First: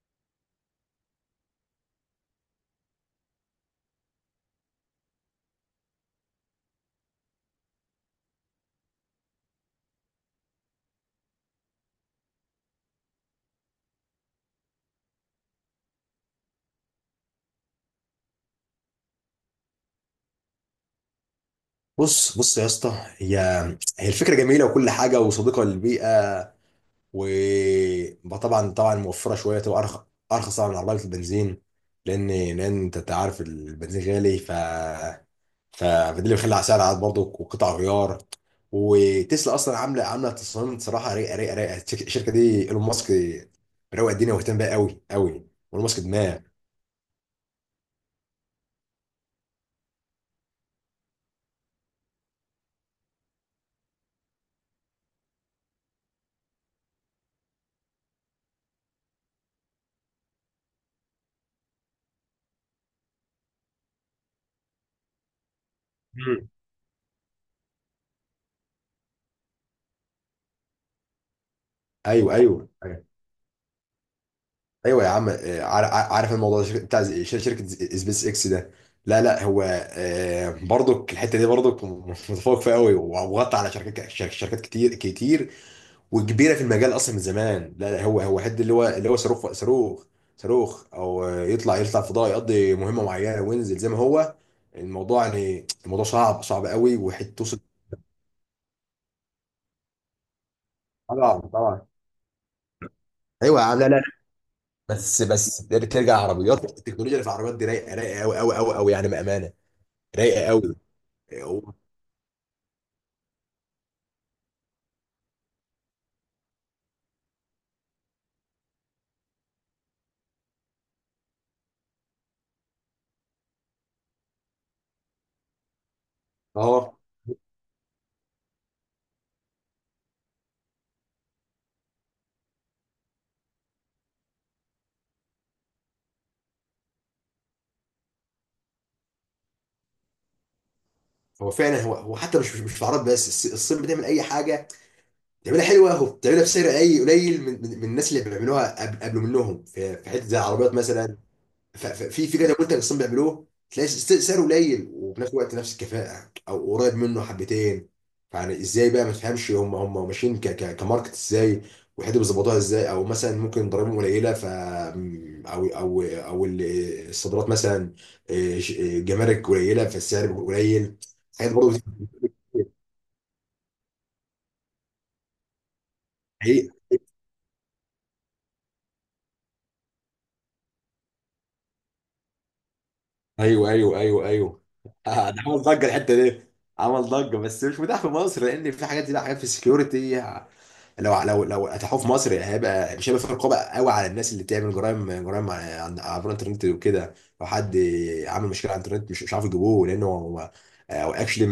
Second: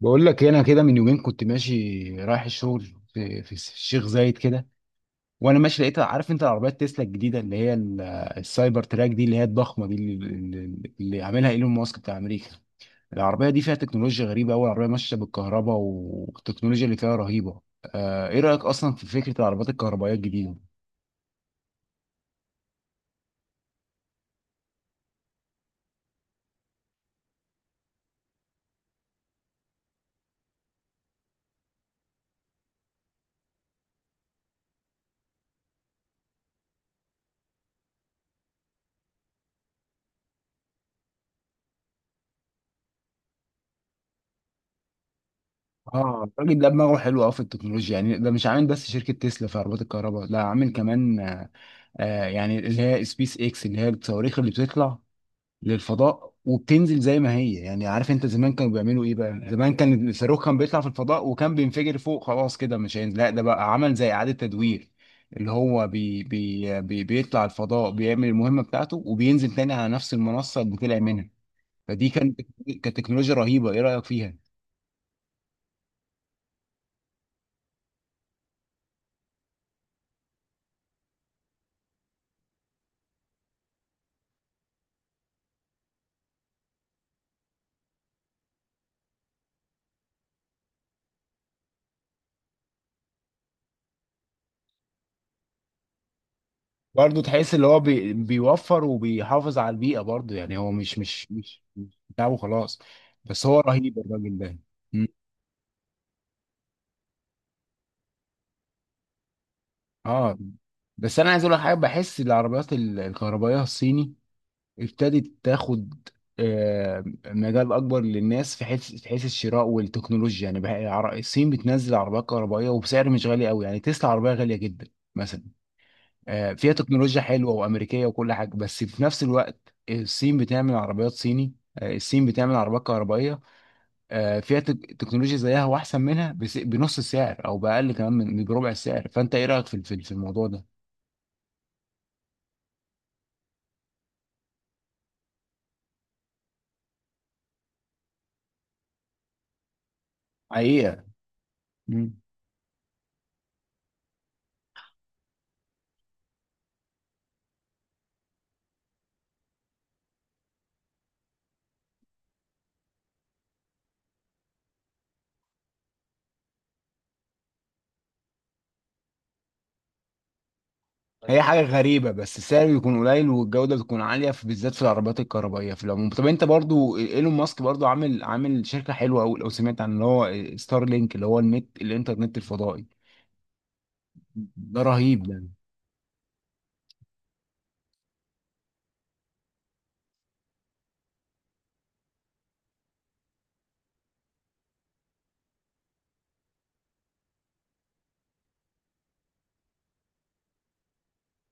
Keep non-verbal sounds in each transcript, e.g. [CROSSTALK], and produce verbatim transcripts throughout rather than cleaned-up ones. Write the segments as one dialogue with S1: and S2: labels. S1: بقول لك إيه، انا كده من يومين كنت ماشي رايح الشغل في, في الشيخ زايد كده. وانا ماشي لقيت عارف انت العربيات تسلا الجديده اللي هي ال- السايبر تراك دي اللي هي الضخمه دي اللي, اللي اللي عاملها ايلون ماسك بتاع امريكا. العربيه دي فيها تكنولوجيا غريبه قوي، العربيه ماشيه بالكهرباء والتكنولوجيا اللي فيها رهيبه. آه ايه رايك اصلا في فكره العربيات الكهربائيه الجديده؟
S2: بص بص يا اسطى. هي هي الفكره جميله وكل حاجه وصديقه للبيئه. وطبعا طبعا موفره شويه، تبقى ارخص ارخص طبعا من عربيه البنزين. لان لان انت أنت عارف البنزين غالي، ف ف- فده اللي بيخلي على سعر عاد برضه وقطع غيار. وتسلا اصلا عامله عامله تصميم صراحه رايقه رايقه رايقه. الشركه الشركة دي ايلون ماسك، روق الدنيا واهتم بيها قوي قوي. ايلون ماسك
S1: اه
S2: دماغ.
S1: الراجل ده دماغه حلو قوي في التكنولوجيا، يعني ده مش عامل بس شركه تسلا في عربيات الكهرباء، لا عامل كمان آه آه، يعني اللي هي سبيس اكس اللي هي الصواريخ اللي بتطلع للفضاء وبتنزل زي ما هي. يعني عارف انت زمان كانوا بيعملوا ايه بقى، زمان كان الصاروخ كان بيطلع في الفضاء وكان بينفجر فوق، خلاص كده مش هينزل، لا ده بقى عمل زي إعادة تدوير اللي هو بي
S2: مم.
S1: بي بي بيطلع الفضاء، بيعمل المهمة بتاعته وبينزل تاني على نفس المنصة اللي طلع منها. فدي
S2: ايوه
S1: كانت
S2: ايوه،
S1: كانت تكنولوجيا رهيبة، ايه رأيك فيها؟
S2: ايوه يا عم. آه، عار- عار- عارف الموضوع ده بتاع زي- شر- شركه زي- سبيس اكس ده. لا لا، هو آه، برضك الحته دي برضك متفوق فيها قوي، وغطى على شركات شر- شركات كتير كتير، وكبيره في المجال اصلا من زمان. لا لا، هو هو حد اللي هو اللي هو صاروخ صاروخ صاروخ او آه، يطلع يطلع فضاء، يقضي مهمه معينه وينزل زي ما هو. الموضوع يعني الموضوع صعب صعب قوي،
S1: برضه
S2: وحته
S1: تحس
S2: توصل.
S1: اللي هو بي بيوفر وبيحافظ على البيئة برضه، يعني هو مش مش
S2: طبعا
S1: مش
S2: طبعا
S1: مش بتاعه خلاص، بس هو
S2: ايوه يا عم. لا
S1: رهيب
S2: لا.
S1: الراجل ده.
S2: بس بس ترجع، عربيات التكنولوجيا اللي في العربيات دي رايقه رايقه قوي قوي قوي قوي يعني، بامانه
S1: اه
S2: رايقه قوي.
S1: بس انا عايز اقول لك
S2: هو
S1: حاجه، بحس العربيات ال- الكهربائيه الصيني ابتدت تاخد آه، مجال اكبر للناس في حيث في حيث الشراء والتكنولوجيا، يعني بقى العر- الصين بتنزل عربيات كهربائيه وبسعر مش غالي قوي، يعني تسلا عربيه غاليه جدا مثلا، آه، فيها
S2: اه،
S1: تكنولوجيا حلوه وامريكيه وكل حاجه، بس في نفس الوقت الصين بتعمل عربيات صيني، آه، الصين بتعمل عربيات كهربائيه، آه، فيها تك- تكنولوجيا زيها واحسن منها، بس- بنص السعر او باقل كمان من من بربع السعر. فانت ايه رايك في في في الموضوع ده؟
S2: هو فعلا هو هو حتى مش مش مش في العرب بس، الص- الصين بتعمل اي حاجه بتعملها حلوه، وبتعملها بسعر اي قليل من من من الناس اللي بيعملوها قبل قبل منهم، في في حته زي العربيات
S1: حقيقة.
S2: مثلا. ف- ف-
S1: مم.
S2: في في كده منتج اصلا بيعملوه، تلاقي س- سعره قليل، وفي نفس الوقت نفس الكفاءه او قريب منه حبتين. يعني ازاي بقى ما تفهمش هم هم ماشيين ك ك كماركت ازاي، وحته بيظبطوها ازاي. او مثلا ممكن ضرائبهم قليله، ف او او او ال- الصادرات مثلا، إيه، ش- إيه، جمارك قليله، فالسعر بيكون قليل.
S1: هي فاهم
S2: حاجات
S1: حاجة
S2: برضه بت-
S1: غريبة، بس السعر بيكون قليل والجودة بتكون عالية، في بالذات في العربيات الكهربائية في العموم. طب انت
S2: حقيقة.
S1: برضو ايلون ماسك برضو عامل عامل شركة حلوة قوي، لو سمعت عن اللي هو ستار لينك اللي هو النت الانترنت الفضائي؟
S2: ايوه ايوه ايوه ايوه
S1: ده
S2: [LAUGHS]
S1: رهيب
S2: آه،
S1: ده.
S2: ده عمل ضجه الحته دي. عمل ضجه بس مش متاح في مصر، لان في حاجات دي بقى حاجات في السكيورتي. لو لو لو اتاحوه في مصر، هيبقى مش هيبقى في رقابه قوي على الناس اللي بتعمل جرائم جرائم على عن- عبر الانترنت وكده. لو حد عامل مشكله على الانترنت، مش مش عارف يجيبوه، لانه هو هو اكشلي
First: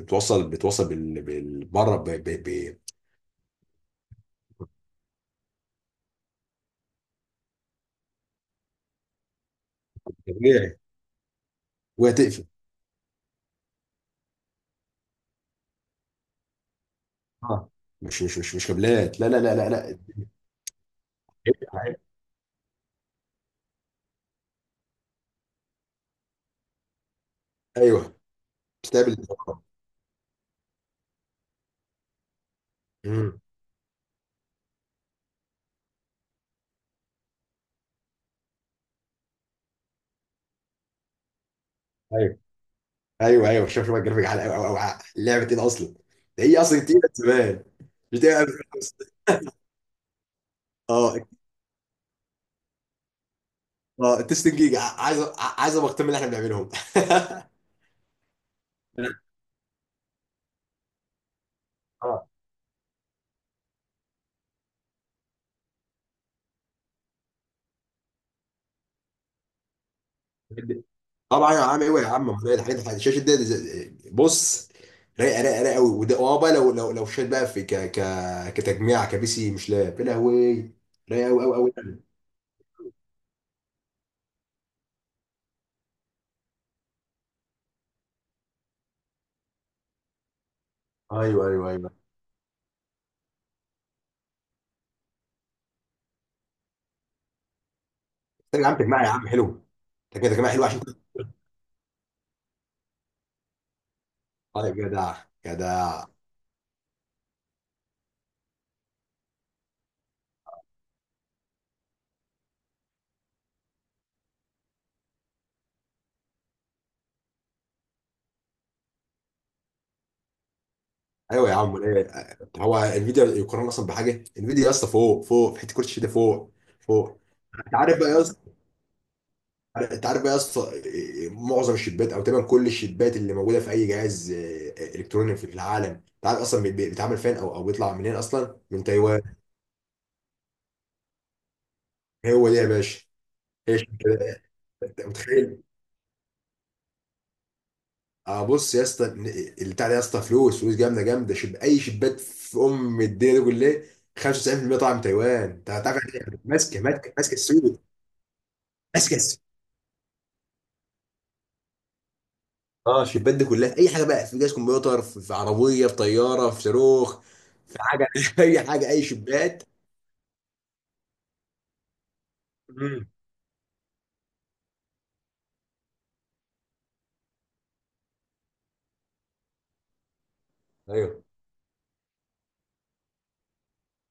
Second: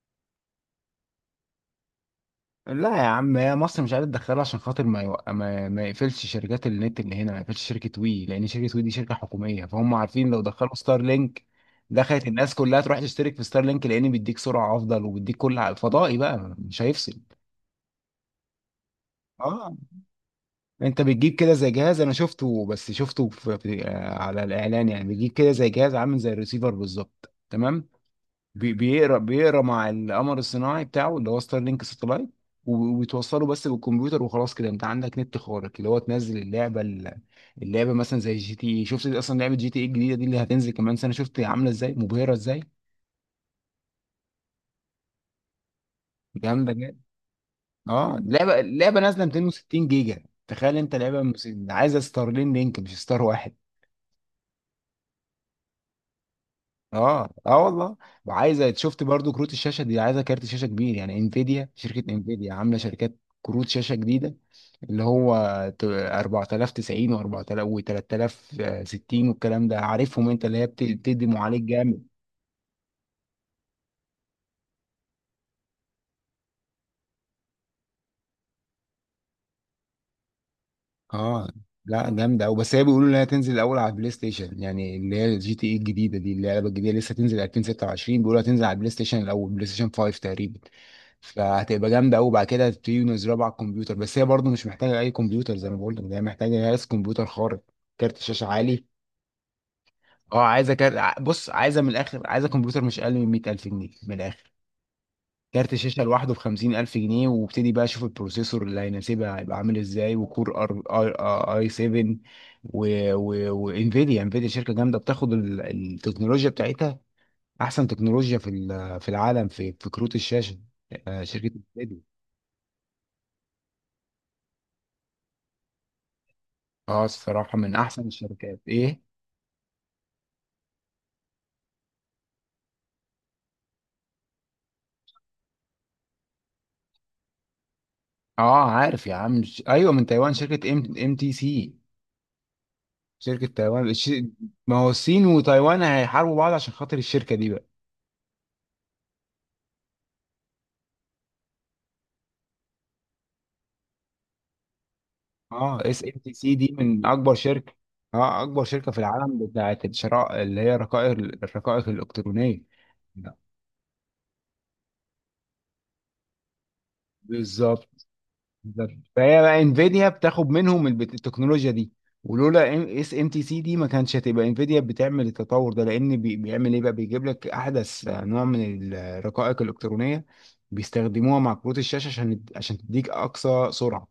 S2: بتوصل بتوصل بال- بال- بره ب- ب- ب-
S1: لا يا عم، هي مصر مش عايزة تدخله عشان خاطر ما يوق... ما... ما يقفلش شركات النت اللي هنا، ما يقفلش شركة وي، لأن شركة وي دي شركة حكومية، فهم عارفين لو دخلوا
S2: طبيعي.
S1: ستار لينك
S2: وهي
S1: دخلت
S2: تقفل.
S1: الناس كلها تروح تشترك في ستار لينك، لأن بيديك سرعة أفضل وبيديك كل ع- فضائي بقى مش هيفصل.
S2: اه، مش مش مش مش كابلات، لا لا لا لا
S1: اه،
S2: لا.
S1: انت بتجيب كده زي جهاز، انا شفته بس شفته في في- آه، على الاعلان يعني، بتجيب كده زي جهاز عامل زي الريسيفر بالظبط، تمام.
S2: ايوه.
S1: بي-
S2: بتستقبل.
S1: بيقرا بيقرا مع القمر الصناعي بتاعه اللي هو ستار لينك ساتلايت، و-
S2: امم.
S1: وبتوصله بس بالكمبيوتر وخلاص كده انت عندك نت خارق، اللي هو تنزل اللعبه ال- اللعبه مثلا زي جي تي اي. شفت اصلا لعبه جي تي اي الجديده دي اللي هتنزل كمان سنه؟ شفت عامله ازاي مبهره
S2: ايوه
S1: ازاي؟
S2: ايوه ايوه. شوف شوف الجرافيك على أو- أو- أو- لعبه ايه ده اصلا. ده هي
S1: جامده
S2: اصلا
S1: جدا.
S2: تقيله زمان.
S1: اه
S2: بتبقى.
S1: لعبه لعبه نازله مئتين وستين جيجا، تخيل انت
S2: اه
S1: لعبه مس- عايزه ستارلين لينك مش ستار واحد.
S2: اه، التستنج جيجا، عايز عايز ابقى اهتم اللي احنا بنعملهم.
S1: اه اه والله. وعايزه، شفت برضو
S2: [LAUGHS]
S1: كروت الشاشه دي، عايزه كارت شاشه كبير يعني. انفيديا شركه
S2: اه،
S1: انفيديا عامله شركات كروت شاشه جديده اللي هو ت- أربعة آلاف وتسعين و4000 و3060 والكلام ده، عارفهم انت اللي هي بت- بتدي
S2: طبعا يا
S1: معالج.
S2: عم، ايوه يا عم، ما هي الحاجات الحاجات- الشاشه دي دي-. بص، رايقه رايقه رايقه قوي، وده اه بقى. لو لو لو شات بقى، في ك ك كتجميع كبي سي، مش لاب. يا لهوي، رايقه قوي
S1: اه
S2: قوي
S1: لا
S2: قوي.
S1: جامده قوي، بس هي بيقولوا انها تنزل الاول على البلاي ستيشن، يعني اللي هي الجي تي اي الجديده دي اللي هي اللعبه الجديده لسه تنزل ألفين وستة وعشرين، بيقولوا هتنزل على البلاي ستيشن الاول بلاي ستيشن خمسة تقريبا،
S2: ايوه ايوه
S1: فهتبقى
S2: ايوه.
S1: جامده قوي. بعد كده هتبتدي ينزلوها على الكمبيوتر، بس هي برضه مش محتاجه اي كمبيوتر، زي ما بقول لك هي محتاجه جهاز كمبيوتر خارق، كارت شاشه
S2: طب يا عم
S1: عالي.
S2: تجميع يا عم حلو. تجميع
S1: اه
S2: تجميع حلو
S1: عايزه
S2: عشان.
S1: كارت ع- بص عايزه من الاخر، عايزه كمبيوتر مش اقل من مية ألف جنيه من الاخر،
S2: طيب جدع
S1: كارت شاشة
S2: جدع.
S1: لوحده بخمسين ألف جنيه، وابتدي بقى أشوف البروسيسور اللي هيناسبها هيبقى عامل إزاي، وكور أر أي آه، أي سبعة. و- و- وإنفيديا إنفيديا شركة جامدة، بتاخد ال- التكنولوجيا بتاعتها، أحسن تكنولوجيا في ال- في العالم في في كروت الشاشة، آه،
S2: ايوه يا
S1: شركة
S2: عم
S1: إنفيديا.
S2: ايه. هو انفيديا يقارن اصلا بحاجه؟ انفيديا يا اسطى فوق فوق، في حته كرسي ده فوق
S1: أه
S2: فوق.
S1: الصراحة من
S2: انت عارف
S1: أحسن
S2: بقى يا
S1: الشركات. إيه؟
S2: انت عارف بقى يا اسطى، إيه، معظم الشيبات، او تقريبا كل الشيبات اللي موجوده في اي جهاز إيه، الكتروني في العالم، انت عارف اصلا بي- بي- بيتعمل فين، او او بيطلع منين اصلا؟
S1: أه
S2: من
S1: عارف يا
S2: تايوان.
S1: عم، ش- أيوه من تايوان، شركة إم إم تي سي،
S2: هو ده يا باشا.
S1: شركة
S2: هي
S1: تايوان الش-.
S2: شركة ده.
S1: ما هو
S2: انت
S1: الصين
S2: متخيل؟
S1: وتايوان هيحاربوا بعض عشان خاطر الشركة دي.
S2: اه، بص يا اسطى، البتاع ده يا اسطى فلوس فلوس جامده جامده. شب، اي شيبات في ام الدنيا دي كلها، خمسة وتسعين في المية طالعه من تايوان. انت
S1: اه اس
S2: عارف
S1: ام تي
S2: يعني،
S1: سي دي
S2: ماسكه
S1: من
S2: ماسكه
S1: اكبر
S2: ماسكه
S1: شركه،
S2: السوق.
S1: اه اكبر شركه في
S2: ماسكه السوق.
S1: العالم بتاعت الشراء اللي هي رقائق الرقائق الالكترونيه.
S2: اه، الشيبات دي كلها اي حاجه بقى في جهاز كمبيوتر، في في عربيه، في طياره، في صاروخ، في
S1: بالظبط.
S2: حاجه. [LAUGHS] اي حاجه،
S1: بالظبط.
S2: اي
S1: فهي بقى
S2: شيبات.
S1: انفيديا بتاخد منهم البت- التكنولوجيا دي، ولولا اس ام تي سي دي ما كانش هتبقى انفيديا بتعمل التطور ده، لان بي- بيعمل ايه بقى، بيجيب لك احدث نوع من الرقائق الالكترونيه،
S2: ايوه.
S1: بيستخدموها مع كروت الشاشه عشان عشان تديك اقصى سرعه.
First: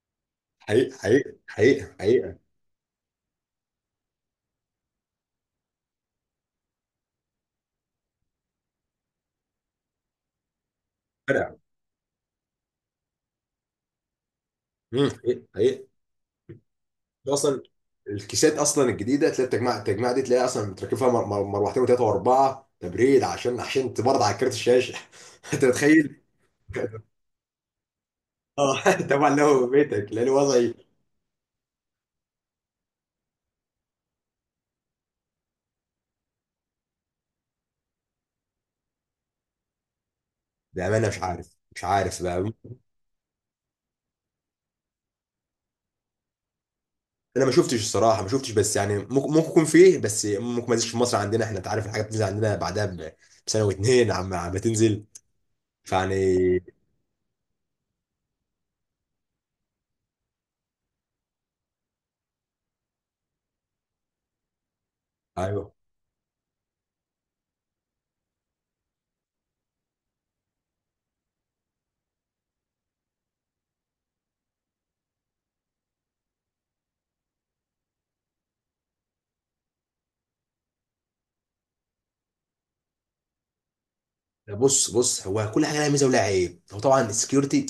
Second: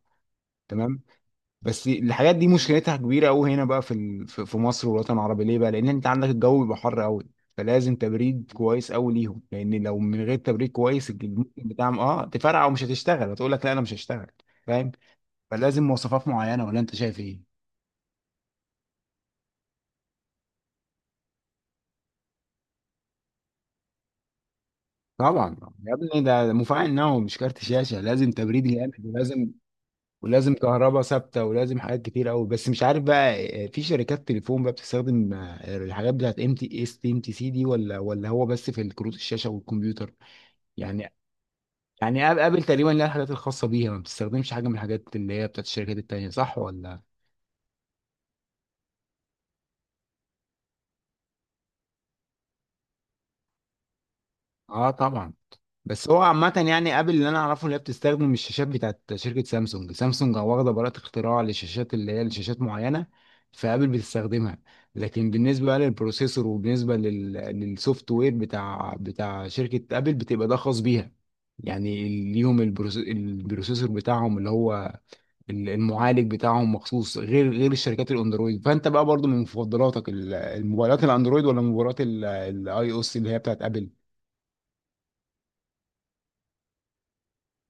S2: حقيقة
S1: تمام.
S2: حقيقة
S1: بس
S2: حقيقة
S1: الحاجات
S2: حقيقة.
S1: دي مشكلتها كبيره قوي هنا بقى في ال- في في مصر والوطن العربي، ليه بقى؟ لان انت عندك الجو بيبقى حر قوي، فلازم تبريد كويس قوي ليهم، لان لو من غير تبريد كويس
S2: فرق.
S1: الممكن بتاعهم اه تفرقع ومش هتشتغل، هتقول لك لا انا مش هشتغل، فاهم؟
S2: مم. حقيقة
S1: فلازم
S2: حقيقة.
S1: مواصفات معينه، ولا انت شايف
S2: ده
S1: ايه؟
S2: اصلا الكيسات اصلا الجديده، تلاقي التجميع التجميع دي، تلاقي اصلا متركب فيها مر- مر- مروحتين وثلاثه واربعه تبريد، عشان عشان تبرد على كارت الشاشه. [LAUGHS]
S1: طبعا.
S2: انت
S1: يا
S2: متخيل؟
S1: ابني ده مفاعل نووي مش كارت شاشه، لازم تبريد
S2: اه
S1: جامد،
S2: طبعا،
S1: ولازم
S2: لو بيتك لان
S1: ولازم
S2: وضعي.
S1: كهرباء ثابته، ولازم حاجات كتير قوي. بس مش عارف بقى آه، في شركات تليفون بقى بتستخدم آه، الحاجات بتاعت ام تي اس ام تي سي دي، ولا ولا هو بس في الكروت الشاشه والكمبيوتر؟
S2: بامانه
S1: يعني
S2: مش عارف، مش عارف
S1: يعني آب-
S2: بقى.
S1: ابل تقريبا لها الحاجات الخاصه بيها، ما بتستخدمش حاجه من الحاجات اللي هي بتاعت الشركات التانيه، صح ولا؟
S2: انا ما شفتش الصراحه، ما شفتش. بس يعني ممكن ممكن يكون فيه، بس ممكن ما ينزلش في مصر عندنا احنا. انت عارف الحاجات بتنزل عندنا بعدها ب- بسنه واتنين، عم عم
S1: اه
S2: تنزل،
S1: طبعا. بس هو
S2: فيعني.
S1: عامة يعني ابل اللي انا اعرفه اللي هي بتستخدم الشاشات بتاعت شركة سامسونج، سامسونج واخدة براءة اختراع للشاشات اللي هي لشاشات معينة، فابل بتستخدمها. لكن بالنسبة
S2: ايوه.
S1: بقى للبروسيسور وبالنسبة لل... للسوفت وير بتاع بتاع شركة ابل بتبقى ده خاص بيها، يعني ليهم البروس... البروسيسور بتاعهم اللي هو ال- المعالج بتاعهم مخصوص، غير غير الشركات الاندرويد. فانت بقى برضو من مفضلاتك ال- الموبايلات الاندرويد ولا موبايلات الاي او اس اللي هي بتاعت ابل؟
S2: بص بص، هو كل حاجه لها ميزه ولها عيب. هو طبعا السكيورتي،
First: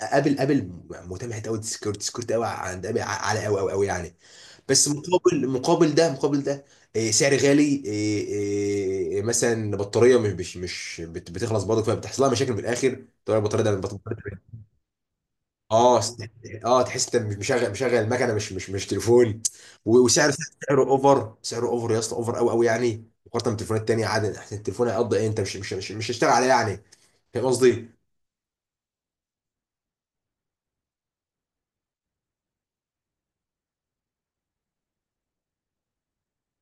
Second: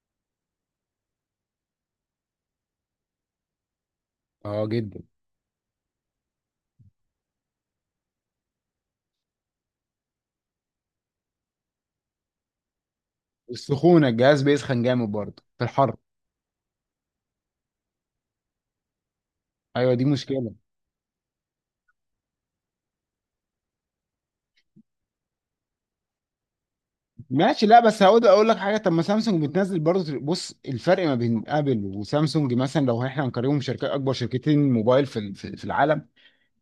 S2: ابل ابل مهتم حته قوي. السكيورتي السكيورتي قوي عند ابل، ع- عالي قوي قوي قوي يعني.
S1: اه
S2: بس
S1: جدا.
S2: مقابل، مقابل ده مقابل ده، إيه، سعر غالي. إيه، إيه، مثلا بطاريه مش مش مش بت- بتخلص برضه، فبتحصل لها مشاكل في الاخر. طبعا البطاريه، ده
S1: السخونه، الجهاز
S2: البطاريه
S1: بيسخن جامد برضه في الحر.
S2: اه س- اه تحس انت مش مشغل مشغل المكنه، مش مش مش تليفون.
S1: ايوه
S2: و-
S1: دي
S2: وسعر،
S1: مشكله.
S2: سعره اوفر سعره اوفر يا اسطى، اوفر قوي قوي يعني، مقارنه بتليفونات تانيه عادي احسن. التليفون هيقضي ايه؟ انت مش مش مش مش هيشتغل عليه يعني. فاهم
S1: ماشي، لا
S2: قصدي؟
S1: بس هقول اقول لك حاجه. طب ما سامسونج بتنزل برضه، بص الفرق ما بين ابل وسامسونج مثلا، لو احنا هنقارنهم شركات اكبر شركتين موبايل في ال- في في العالم،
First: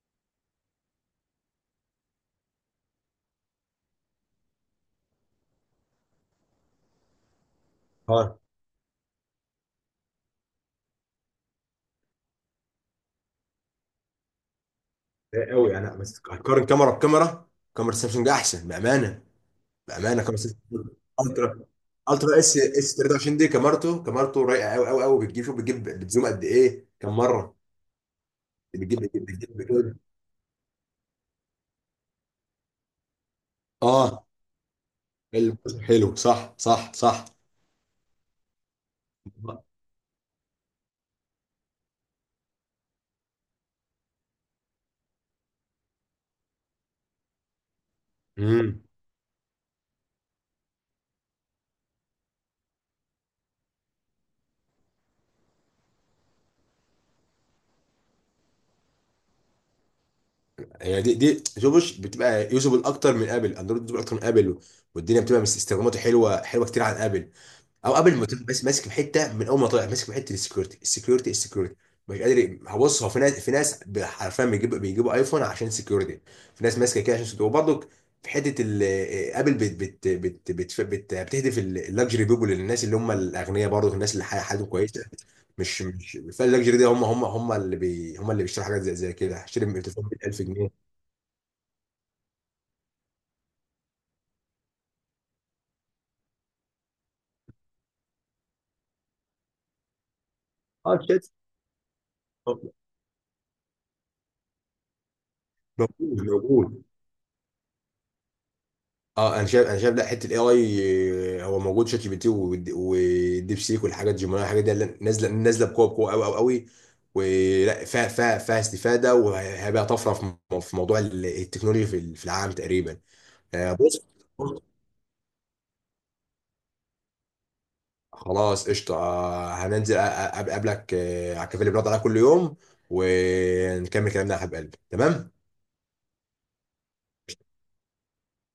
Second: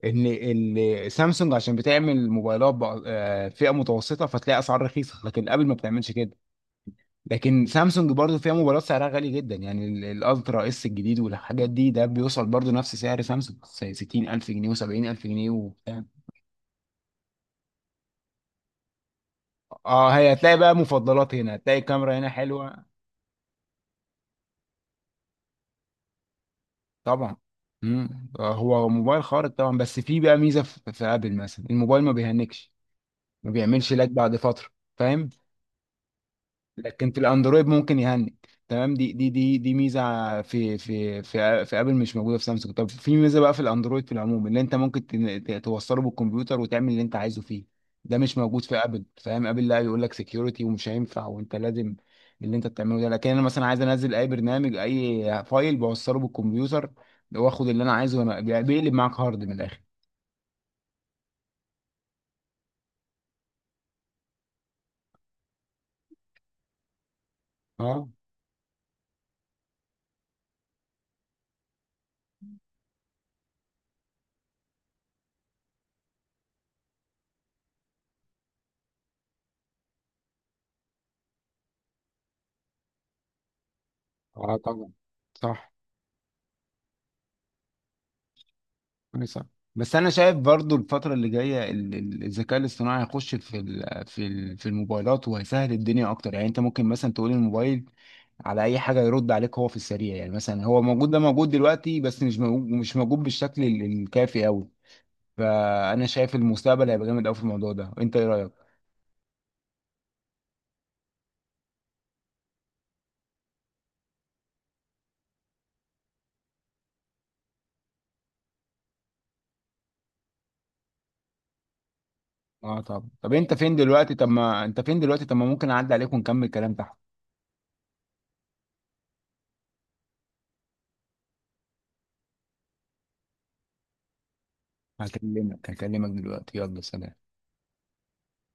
S1: ان ال- سامسونج عشان بتعمل موبايلات بأ- آه، فئه متوسطه، فتلاقي اسعار رخيصه، لكن ابل ما بتعملش كده. لكن سامسونج برضه
S2: اه،
S1: فيها موبايلات سعرها غالي جدا، يعني ال- الالترا اس الجديد والحاجات دي، ده بيوصل برضه نفس سعر سامسونج ستين ألف جنيه و70000
S2: رايق قوي
S1: جنيه.
S2: يعني. بس هتقارن كاميرا بكاميرا، كاميرا سامسونج احسن بامانه.
S1: اه
S2: بامانه،
S1: هي
S2: كاميرا
S1: هتلاقي
S2: سامسونج
S1: بقى مفضلات، هنا
S2: الترا
S1: هتلاقي الكاميرا هنا
S2: الترا اس
S1: حلوه
S2: اس تلاته وعشرين دي، كاميرته كاميرته رايقه قوي قوي قوي. بتجيب، شوف بتجيب، بتزوم قد ايه كم
S1: طبعا.
S2: مره؟
S1: مم. آه، هو
S2: بتجيب
S1: موبايل
S2: بتجيب
S1: خارق
S2: بتجيب
S1: طبعا،
S2: بتجيب.
S1: بس في بقى ميزه في في ابل مثلا، الموبايل ما بيهنكش، ما بيعملش لاج
S2: اه،
S1: بعد فتره، فاهم؟
S2: البوزيشن حلو، صح صح
S1: لكن في
S2: صح.
S1: الاندرويد ممكن يهنج، تمام. دي دي دي دي ميزه في في في في ابل مش موجوده في سامسونج. طب في ميزه بقى في الاندرويد في العموم، اللي انت ممكن تن- ت- توصله بالكمبيوتر وتعمل اللي انت عايزه فيه، ده مش موجود في
S2: امم،
S1: ابل، فاهم؟ ابل لا، يقول لك سكيورتي ومش هينفع، وانت لازم اللي انت بتعمله ده. لكن انا مثلا عايز انزل اي برنامج، اي فايل، بوصله بالكمبيوتر واخد اللي انا عايزه، وانا بيقلب معاك هارد من الاخر.
S2: يعني دي دي شوفوش، بتبقى يوزبل اكتر من ابل. اندرويد يوزبل اكتر من ابل، والدنيا بتبقى مس- استخداماته حلوه حلوه كتير عن ابل. او
S1: اه.
S2: قبل ما تروح، بس ماسك في حته من اول ما طلع، ماسك في حته السكيورتي السكيورتي السكيورتي. مش قادر هبص. هو في ناس، في ناس حرفيا بيجيب بيجيبوا ايفون عشان سكيورتي. في ناس ماسكه كده عشان سكيورتي وبرضه، في حته ال- ابل بت بت بت بت بت بتهدف اللاكجري بيبول للناس اللي هم الاغنياء. برضه الناس اللي حي-
S1: اه
S2: حياتهم
S1: طبعا.
S2: كويسه،
S1: صح.
S2: مش مش فاللاكجري ده، هم هم هم اللي بي هم اللي بيشتروا حاجات زي زي
S1: كويس.
S2: كده.
S1: أوي.
S2: هشتري
S1: بس
S2: تليفون
S1: انا
S2: ب
S1: شايف
S2: 1000
S1: برضو
S2: جنيه
S1: الفتره اللي جايه ال- ال- الذكاء الاصطناعي هيخش في ال- في ال- في الموبايلات، وهيسهل الدنيا اكتر، يعني انت ممكن مثلا تقول الموبايل على اي حاجه يرد عليك هو في السريع، يعني مثلا هو
S2: اه
S1: موجود ده
S2: شات،
S1: موجود دلوقتي بس مش موجود، مش موجود بالشكل ال- الكافي قوي. فانا
S2: موجود
S1: شايف
S2: موجود
S1: المستقبل هيبقى جامد قوي في الموضوع ده، انت ايه رايك؟
S2: اه انا شايف، انا شايف لا، حته الاي اي هو موجود. شات جي بي تي، والد- والديب سيك والحاجات، جيميناي، الحاجات دي، لا- نازله نازله بقوه بقوه قوي قوي قوي. ولا فيها، فيها فيها استفاده، وهيبقى طفره في مو- في موضوع ال- التكنولوجيا في ال- في العالم
S1: اه.
S2: تقريبا.
S1: طب طب انت
S2: آه،
S1: فين
S2: بص،
S1: دلوقتي؟ طب ما انت فين دلوقتي؟ طب ما ممكن اعدي عليك ونكمل كلام تحت.
S2: خلاص قشطه. آه، هننزل أ- أ- اقابلك آه، على الكافيه اللي بنقعد عليها كل يوم، ونكمل كلامنا يا حبيب قلبي. تمام.
S1: هكلمك هكلمك دلوقتي، يلا سلام.